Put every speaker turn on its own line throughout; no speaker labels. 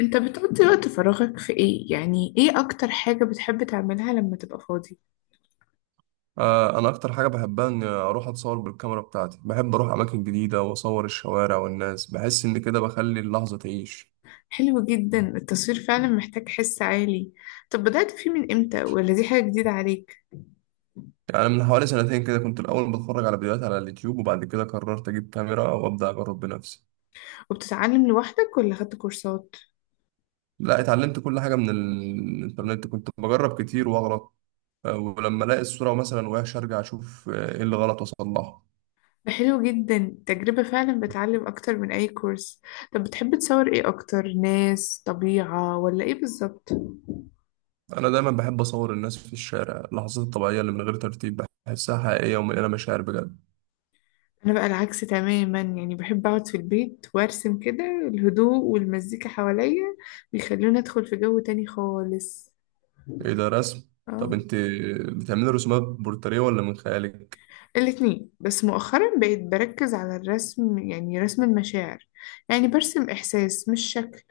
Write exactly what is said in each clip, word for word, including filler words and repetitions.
انت بتقضي وقت فراغك في ايه؟ يعني ايه اكتر حاجة بتحب تعملها لما تبقى فاضي؟
آه، انا اكتر حاجه بحبها اني اروح اتصور بالكاميرا بتاعتي. بحب اروح اماكن جديده واصور الشوارع والناس، بحس ان كده بخلي اللحظه تعيش.
حلو جدا، التصوير فعلا محتاج حس عالي. طب بدأت فيه من امتى، ولا دي حاجة جديدة عليك؟
يعني من حوالي سنتين كده كنت الاول بتفرج على فيديوهات على اليوتيوب، وبعد كده قررت اجيب كاميرا وابدا اجرب بنفسي.
وبتتعلم لوحدك ولا خدت كورسات؟
لا، اتعلمت كل حاجه من الانترنت، كنت بجرب كتير واغلط. آه، ولما الاقي الصوره مثلا وحشه ارجع اشوف آه، ايه اللي غلط واصلحه.
ده حلو جدا، تجربة فعلا بتعلم اكتر من اي كورس. طب بتحب تصور ايه اكتر؟ ناس، طبيعة، ولا ايه بالظبط؟
انا دايما بحب اصور الناس في الشارع، اللحظات الطبيعيه اللي من غير ترتيب بحسها حقيقيه ومليانه مشاعر بجد.
انا بقى العكس تماما، يعني بحب اقعد في البيت وارسم، كده الهدوء والمزيكا حواليا بيخلوني ادخل في جو تاني خالص.
ايه ده؟ رسم؟ طب
اه،
انت بتعملي رسومات بورتريه ولا من خيالك؟
الاتنين، بس مؤخرا بقيت بركز على الرسم، يعني رسم المشاعر. يعني برسم إحساس مش شكل.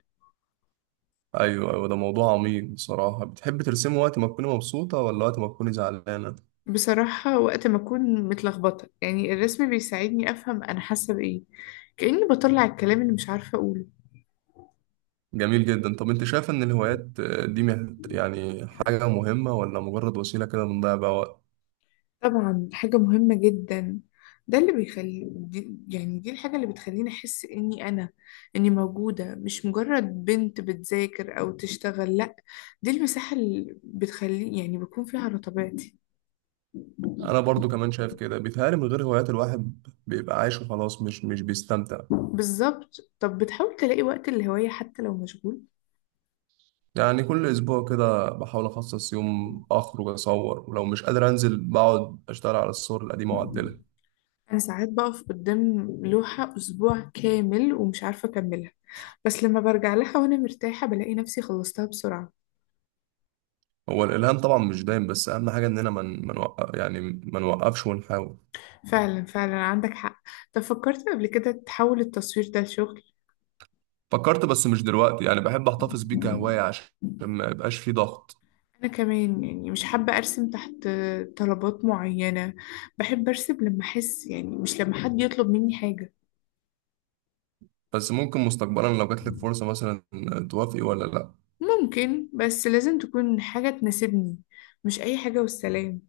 ايوه ايوه، ده موضوع عميق بصراحه. بتحب ترسمي وقت ما تكوني مبسوطه ولا وقت ما تكوني زعلانه؟
بصراحة وقت ما أكون متلخبطة، يعني الرسم بيساعدني أفهم أنا حاسة بإيه، كأني بطلع الكلام اللي مش عارفة أقوله.
جميل جدا. طب انت شايفه ان الهوايات آه، دي مه- يعني حاجه مهمه ولا مجرد وسيله كده بنضيع بيها وقت؟
طبعا حاجة مهمة جدا. ده اللي بيخلي دي يعني دي الحاجة اللي بتخليني أحس إني أنا، إني موجودة، مش مجرد بنت بتذاكر أو تشتغل. لأ، دي المساحة اللي بتخلي يعني بكون فيها على طبيعتي.
انا برضو كمان شايف كده، بيتهيألي من غير هوايات الواحد بيبقى عايش وخلاص، مش مش بيستمتع.
بالظبط. طب بتحاول تلاقي وقت الهواية حتى لو مشغول؟
يعني كل اسبوع كده بحاول اخصص يوم اخرج اصور، ولو مش قادر انزل بقعد اشتغل على الصور القديمه واعدلها.
أنا ساعات بقف قدام لوحة أسبوع كامل ومش عارفة أكملها، بس لما برجع لها وأنا مرتاحة بلاقي نفسي خلصتها بسرعة.
هو الالهام طبعا مش دايم، بس اهم حاجه اننا من من وقف، يعني ما نوقفش ونحاول.
فعلا فعلا عندك حق. طب فكرت قبل كده تحول التصوير ده لشغل؟
فكرت، بس مش دلوقتي، يعني بحب احتفظ بيه كهوايه عشان ما يبقاش فيه ضغط.
أنا كمان يعني مش حابة أرسم تحت طلبات معينة. بحب أرسم لما أحس، يعني مش لما حد يطلب مني حاجة.
بس ممكن مستقبلا لو جات لك فرصه مثلا توافقي ولا لا؟
ممكن، بس لازم تكون حاجة تناسبني، مش أي حاجة والسلام.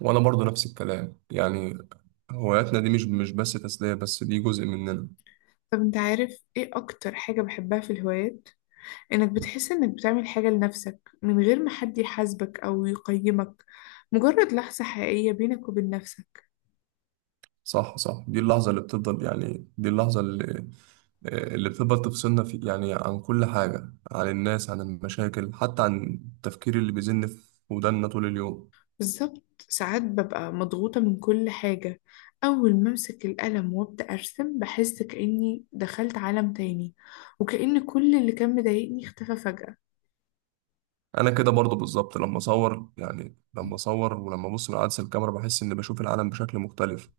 وانا برضو نفس الكلام يعني، هواياتنا دي مش مش بس تسليه، بس دي جزء مننا.
طب أنت عارف إيه أكتر حاجة بحبها في الهوايات؟ إنك بتحس إنك بتعمل حاجة لنفسك من غير ما حد يحاسبك أو يقيمك. مجرد لحظة حقيقية بينك وبين نفسك.
صح صح، دي اللحظه اللي بتفضل، يعني دي اللحظه اللي اللي بتفضل تفصلنا في، يعني عن كل حاجه، عن الناس، عن المشاكل، حتى عن التفكير اللي بيزن في ودانا طول اليوم.
بالظبط. ساعات ببقى مضغوطة من كل حاجة، أول ما أمسك القلم وأبدأ أرسم بحس كأني دخلت عالم تاني، وكأن كل اللي كان مضايقني اختفى فجأة.
انا كده برضو بالظبط، لما اصور يعني لما اصور ولما ابص من عدسه الكاميرا بحس اني بشوف العالم بشكل مختلف.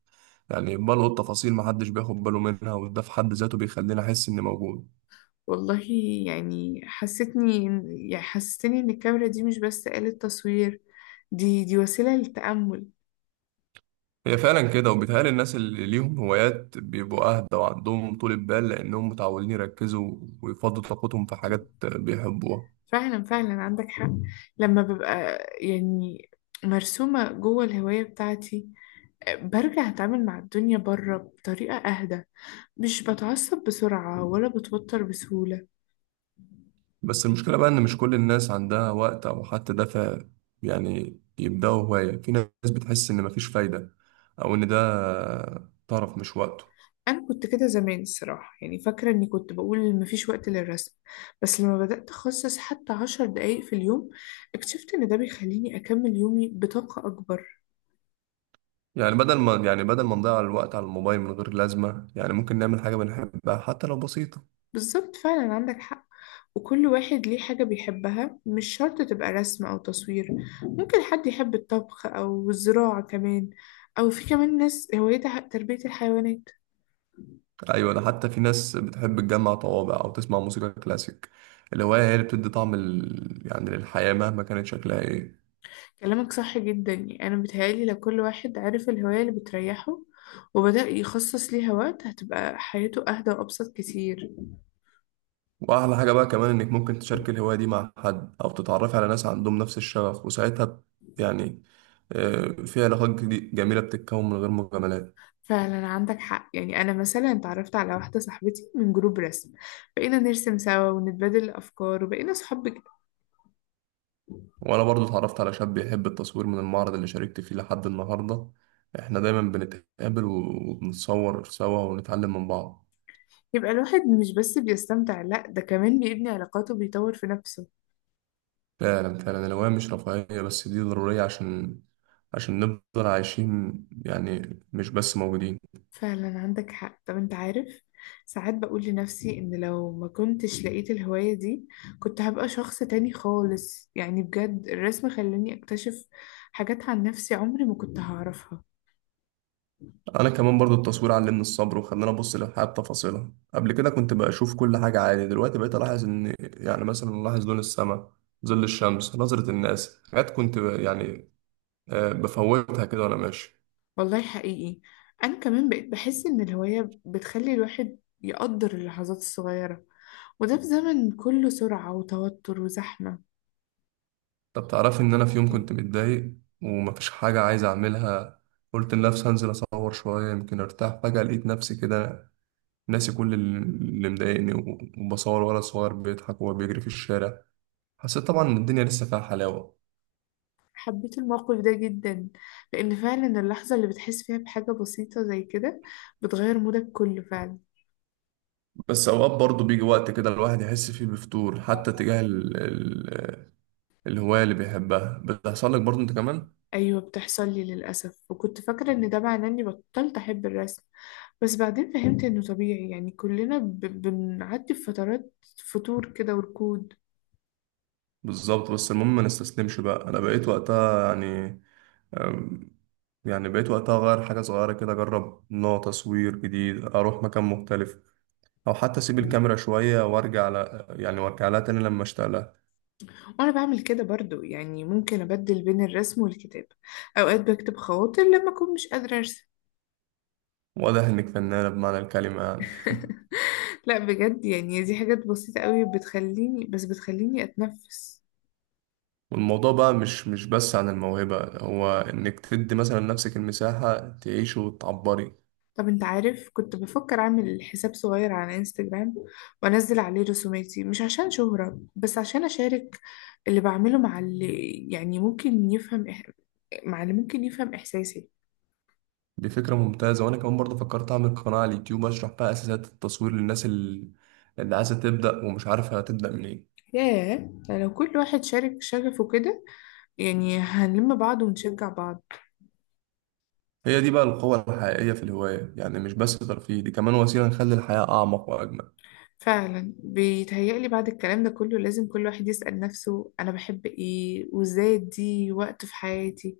يعني بلقط تفاصيل محدش بياخد باله منها، وده في حد ذاته بيخليني احس اني موجود.
والله يعني حسيتني إن- يعني حسستني ان الكاميرا دي مش بس آلة تصوير، دي دي وسيلة للتأمل.
هي فعلا كده، وبيتهيألي الناس اللي ليهم هوايات بيبقوا اهدى وعندهم طول بال، لانهم متعودين يركزوا ويفضوا طاقتهم في حاجات بيحبوها.
فعلا فعلا عندك حق. لما ببقى يعني مرسومة جوه الهواية بتاعتي، برجع أتعامل مع الدنيا بره بطريقة أهدى، مش بتعصب بسرعة ولا بتوتر بسهولة.
بس المشكله بقى ان مش كل الناس عندها وقت او حتى دافع، يعني يبداوا هوايه. في ناس بتحس ان مفيش فايده، او ان ده طرف مش وقته.
انا كنت كده زمان الصراحه، يعني فاكره اني كنت بقول مفيش وقت للرسم، بس لما بدات اخصص حتى عشر دقايق في اليوم اكتشفت ان ده بيخليني اكمل يومي بطاقه اكبر.
يعني بدل ما يعني بدل ما نضيع الوقت على الموبايل من غير لازمة، يعني ممكن نعمل حاجة بنحبها حتى لو بسيطة.
بالظبط، فعلا عندك حق. وكل واحد ليه حاجه بيحبها، مش شرط تبقى رسم او تصوير، ممكن حد يحب الطبخ او الزراعه كمان، او في كمان ناس هوايتها تربيه الحيوانات.
أيوة، ده حتى في ناس بتحب تجمع طوابع أو تسمع موسيقى كلاسيك. الهواية هي اللي بتدي طعم ال... يعني للحياة مهما كانت شكلها إيه.
كلامك صح جدا، يعني أنا بتهيألي لو كل واحد عرف الهواية اللي بتريحه وبدأ يخصص ليها وقت هتبقى حياته أهدى وأبسط كتير.
وأحلى حاجة بقى كمان إنك ممكن تشاركي الهواية دي مع حد أو تتعرفي على ناس عندهم نفس الشغف، وساعتها ب- يعني آه، في علاقات جدي- جميلة بتتكون من غير مجاملات.
فعلا عندك حق. يعني أنا مثلا اتعرفت على واحدة صاحبتي من جروب رسم، بقينا نرسم سوا ونتبادل الأفكار وبقينا صحاب بجد.
وانا برضو اتعرفت على شاب بيحب التصوير من المعرض اللي شاركت فيه لحد النهارده. احنا دايما بنتقابل وبنتصور سوا ونتعلم من بعض.
يبقى الواحد مش بس بيستمتع، لأ ده كمان بيبني علاقاته وبيطور في نفسه.
فعلا فعلا، الهواية مش رفاهية بس، دي ضرورية عشان عشان نفضل عايشين، يعني مش بس موجودين.
فعلا عندك حق. طب انت عارف، ساعات بقول لنفسي ان لو ما كنتش لقيت الهواية دي كنت هبقى شخص تاني خالص، يعني بجد الرسم خلاني اكتشف حاجات عن نفسي عمري ما كنت هعرفها.
انا كمان برضو التصوير علمني الصبر وخلاني ابص للحياة بتفاصيلها. قبل كده كنت بشوف كل حاجة عادي، دلوقتي بقيت الاحظ ان، يعني مثلا، الاحظ لون السماء، ظل الشمس، نظرة الناس، حاجات كنت ب- يعني آه، بفوتها كده وانا ماشي.
والله حقيقي. انا كمان بقيت بحس ان الهواية بتخلي الواحد يقدر اللحظات الصغيرة، وده في زمن كله سرعة وتوتر وزحمة.
طب تعرفي ان انا في يوم كنت متضايق ومفيش حاجة عايز اعملها، قلت لنفسي هنزل اصور شوية يمكن ارتاح. فجأة لقيت نفسي كده ناسي كل ال- اللي مضايقني و- وبصور ولد صغير بيضحك وهو بيجري في الشارع. حسيت طبعا ان الدنيا لسه فيها حلاوة.
حبيت الموقف ده جدا، لأن فعلا اللحظة اللي بتحس فيها بحاجة بسيطة زي كده بتغير مودك كله فعلا.
بس اوقات برضه بيجي وقت كده الواحد يحس فيه بفتور، حتى تجاه ال... ال... الهواية اللي بيحبها. بتحصل لك برضه انت كمان.
أيوة، بتحصل لي للأسف، وكنت فاكرة إن ده معناه إني بطلت أحب الرسم، بس بعدين فهمت إنه طبيعي، يعني كلنا ب... بنعدي بفترات فتور كده وركود.
بالظبط، بس المهم ما نستسلمش بقى. انا بقيت وقتها يعني يعني بقيت وقتها أغير حاجة صغيرة كده، أجرب نوع تصوير جديد، أروح مكان مختلف، أو حتى أسيب الكاميرا شوية وأرجع على يعني وأرجع لها تاني لما أشتغلها.
وأنا بعمل كده برضو، يعني ممكن أبدل بين الرسم والكتابة، أوقات بكتب خواطر لما أكون مش قادرة أرسم.
وأده إنك فنانة بمعنى الكلمة يعني.
لا بجد، يعني دي حاجات بسيطة قوي بتخليني بس بتخليني أتنفس.
والموضوع بقى مش مش بس عن الموهبة، هو إنك تدي مثلا لنفسك المساحة تعيش وتعبري.
طب انت عارف، كنت بفكر اعمل حساب صغير على انستجرام وانزل عليه رسوماتي، مش عشان شهرة بس عشان اشارك اللي بعمله مع اللي يعني ممكن يفهم إح... مع اللي ممكن يفهم إحساسي.
دي فكرة ممتازة. وأنا كمان برضه فكرت أعمل قناة على اليوتيوب أشرح بقى أساسات التصوير للناس اللي اللي عايزة تبدأ ومش عارفة هتبدأ منين.
ياه، ده لو كل واحد شارك شغفه كده، يعني هنلم بعض ونشجع بعض.
هي دي بقى القوة الحقيقية في الهواية، يعني مش بس ترفيه، دي كمان وسيلة نخلي الحياة أعمق وأجمل.
فعلا بيتهيألي بعد الكلام ده كله لازم كل واحد يسأل نفسه أنا بحب إيه وإزاي أدي وقت في حياتي.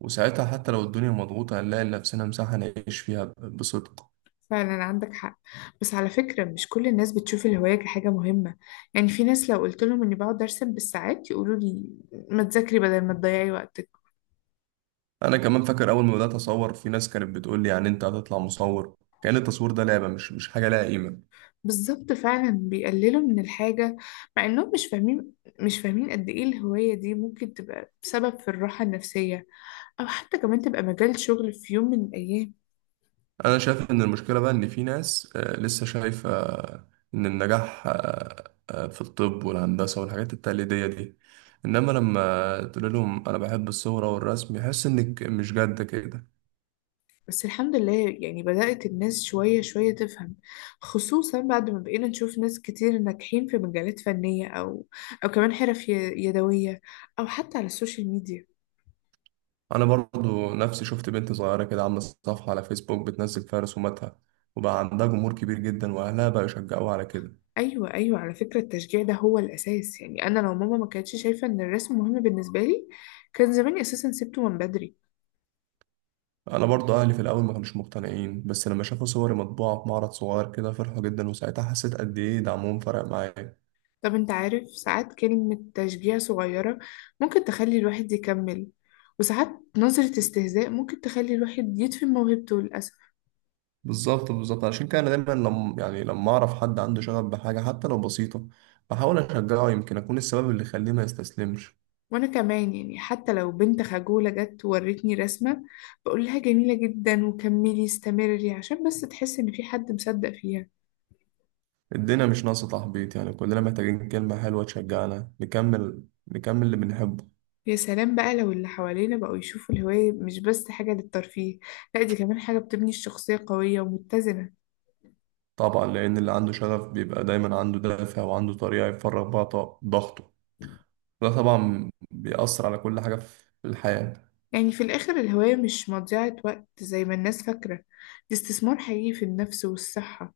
وساعتها حتى لو الدنيا مضغوطة هنلاقي لنفسنا مساحة نعيش فيها ب- بصدق.
فعلا عندك حق. بس على فكرة مش كل الناس بتشوف الهواية كحاجة مهمة، يعني في ناس لو قلت لهم إني بقعد أرسم بالساعات يقولوا لي ما تذاكري بدل ما تضيعي وقتك.
أنا كمان فاكر أول ما بدأت أصور في ناس كانت بتقول لي، يعني أنت هتطلع مصور؟ كأن التصوير ده لعبة، مش مش حاجة لها قيمة.
بالظبط، فعلا بيقللوا من الحاجة مع انهم مش فاهمين، مش فاهمين قد ايه الهواية دي ممكن تبقى سبب في الراحة النفسية، او حتى كمان تبقى مجال شغل في يوم من الايام.
أنا شايف إن المشكلة بقى إن في ناس آه، لسه شايفة آه، إن النجاح آه، آه، في الطب والهندسة والحاجات التقليدية دي، إنما لما تقول لهم أنا بحب الصورة والرسم يحس إنك مش جد كده.
بس الحمد لله يعني بدأت الناس شوية شوية تفهم، خصوصا بعد ما بقينا نشوف ناس كتير ناجحين في مجالات فنية، او او كمان حرف ي- يدوية، او حتى على السوشيال ميديا.
انا برضو نفسي شفت بنت صغيره كده عامله صفحه على فيسبوك بتنزل فيها رسوماتها، وبقى عندها جمهور كبير جدا، واهلها بقى يشجعوها على كده.
ايوه ايوه، على فكرة التشجيع ده هو الاساس، يعني انا لو ماما ما كانتش شايفة ان الرسم مهم بالنسبة لي كان زماني اساسا سبته من بدري.
انا برضو اهلي في الاول ما كانوش مقتنعين، بس لما شافوا صوري مطبوعه في معرض صغير كده فرحوا جدا، وساعتها حسيت قد ايه دعمهم فرق معايا.
طب انت عارف، ساعات كلمة تشجيع صغيرة ممكن تخلي الواحد يكمل، وساعات نظرة استهزاء ممكن تخلي الواحد يدفن موهبته للأسف.
بالظبط بالظبط، عشان كده انا دايما لما يعني لما اعرف حد عنده شغف بحاجه حتى لو بسيطه بحاول اشجعه، يمكن اكون السبب اللي يخليه ما يستسلمش.
وأنا كمان، يعني حتى لو بنت خجولة جت وورتني رسمة بقول لها جميلة جدا وكملي استمري، عشان بس تحس إن في حد مصدق فيها.
الدنيا مش ناقصه تحبيط، يعني كلنا محتاجين كلمه حلوه تشجعنا نكمل نكمل اللي بنحبه.
يا سلام بقى لو اللي حوالينا بقوا يشوفوا الهواية مش بس حاجة للترفيه، لا دي كمان حاجة بتبني الشخصية قوية ومتزنة.
طبعا، لأن اللي عنده شغف بيبقى دايما عنده دافع وعنده طريقة يفرغ بيها ط- ضغطه. ده طبعا بيأثر على كل حاجة في الحياة.
يعني في الآخر الهواية مش مضيعة وقت زي ما الناس فاكرة، دي استثمار حقيقي في النفس والصحة.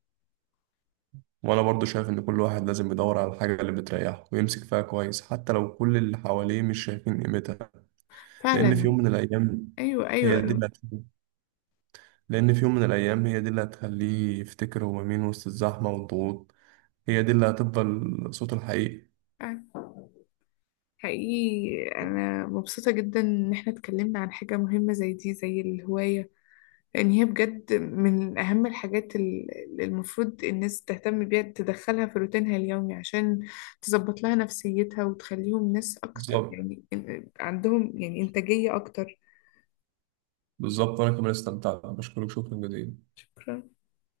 وأنا برضو شايف إن كل واحد لازم يدور على الحاجة اللي بتريحه ويمسك فيها كويس حتى لو كل اللي حواليه مش شايفين قيمتها. لأن في
فعلا.
يوم من الأيام
أيوة
هي دي
أيوة.
اللي هتخليه. لأن في يوم من الأيام هي دي اللي هتخليه يفتكر هو مين وسط الزحمة والضغوط. هي دي اللي هتفضل صوته الحقيقي.
حقيقي أنا مبسوطة جدا إن احنا اتكلمنا عن حاجة مهمة زي دي، زي الهواية، لأن هي بجد من أهم الحاجات ال- اللي المفروض الناس تهتم بيها تدخلها في روتينها اليومي عشان تظبط لها نفسيتها وتخليهم ناس أكتر،
بالظبط
يعني إن- عندهم يعني إنتاجية أكتر.
بالظبط، وأنا كمان استمتعت. بشكرك شكرا جزيلا.
شكرا.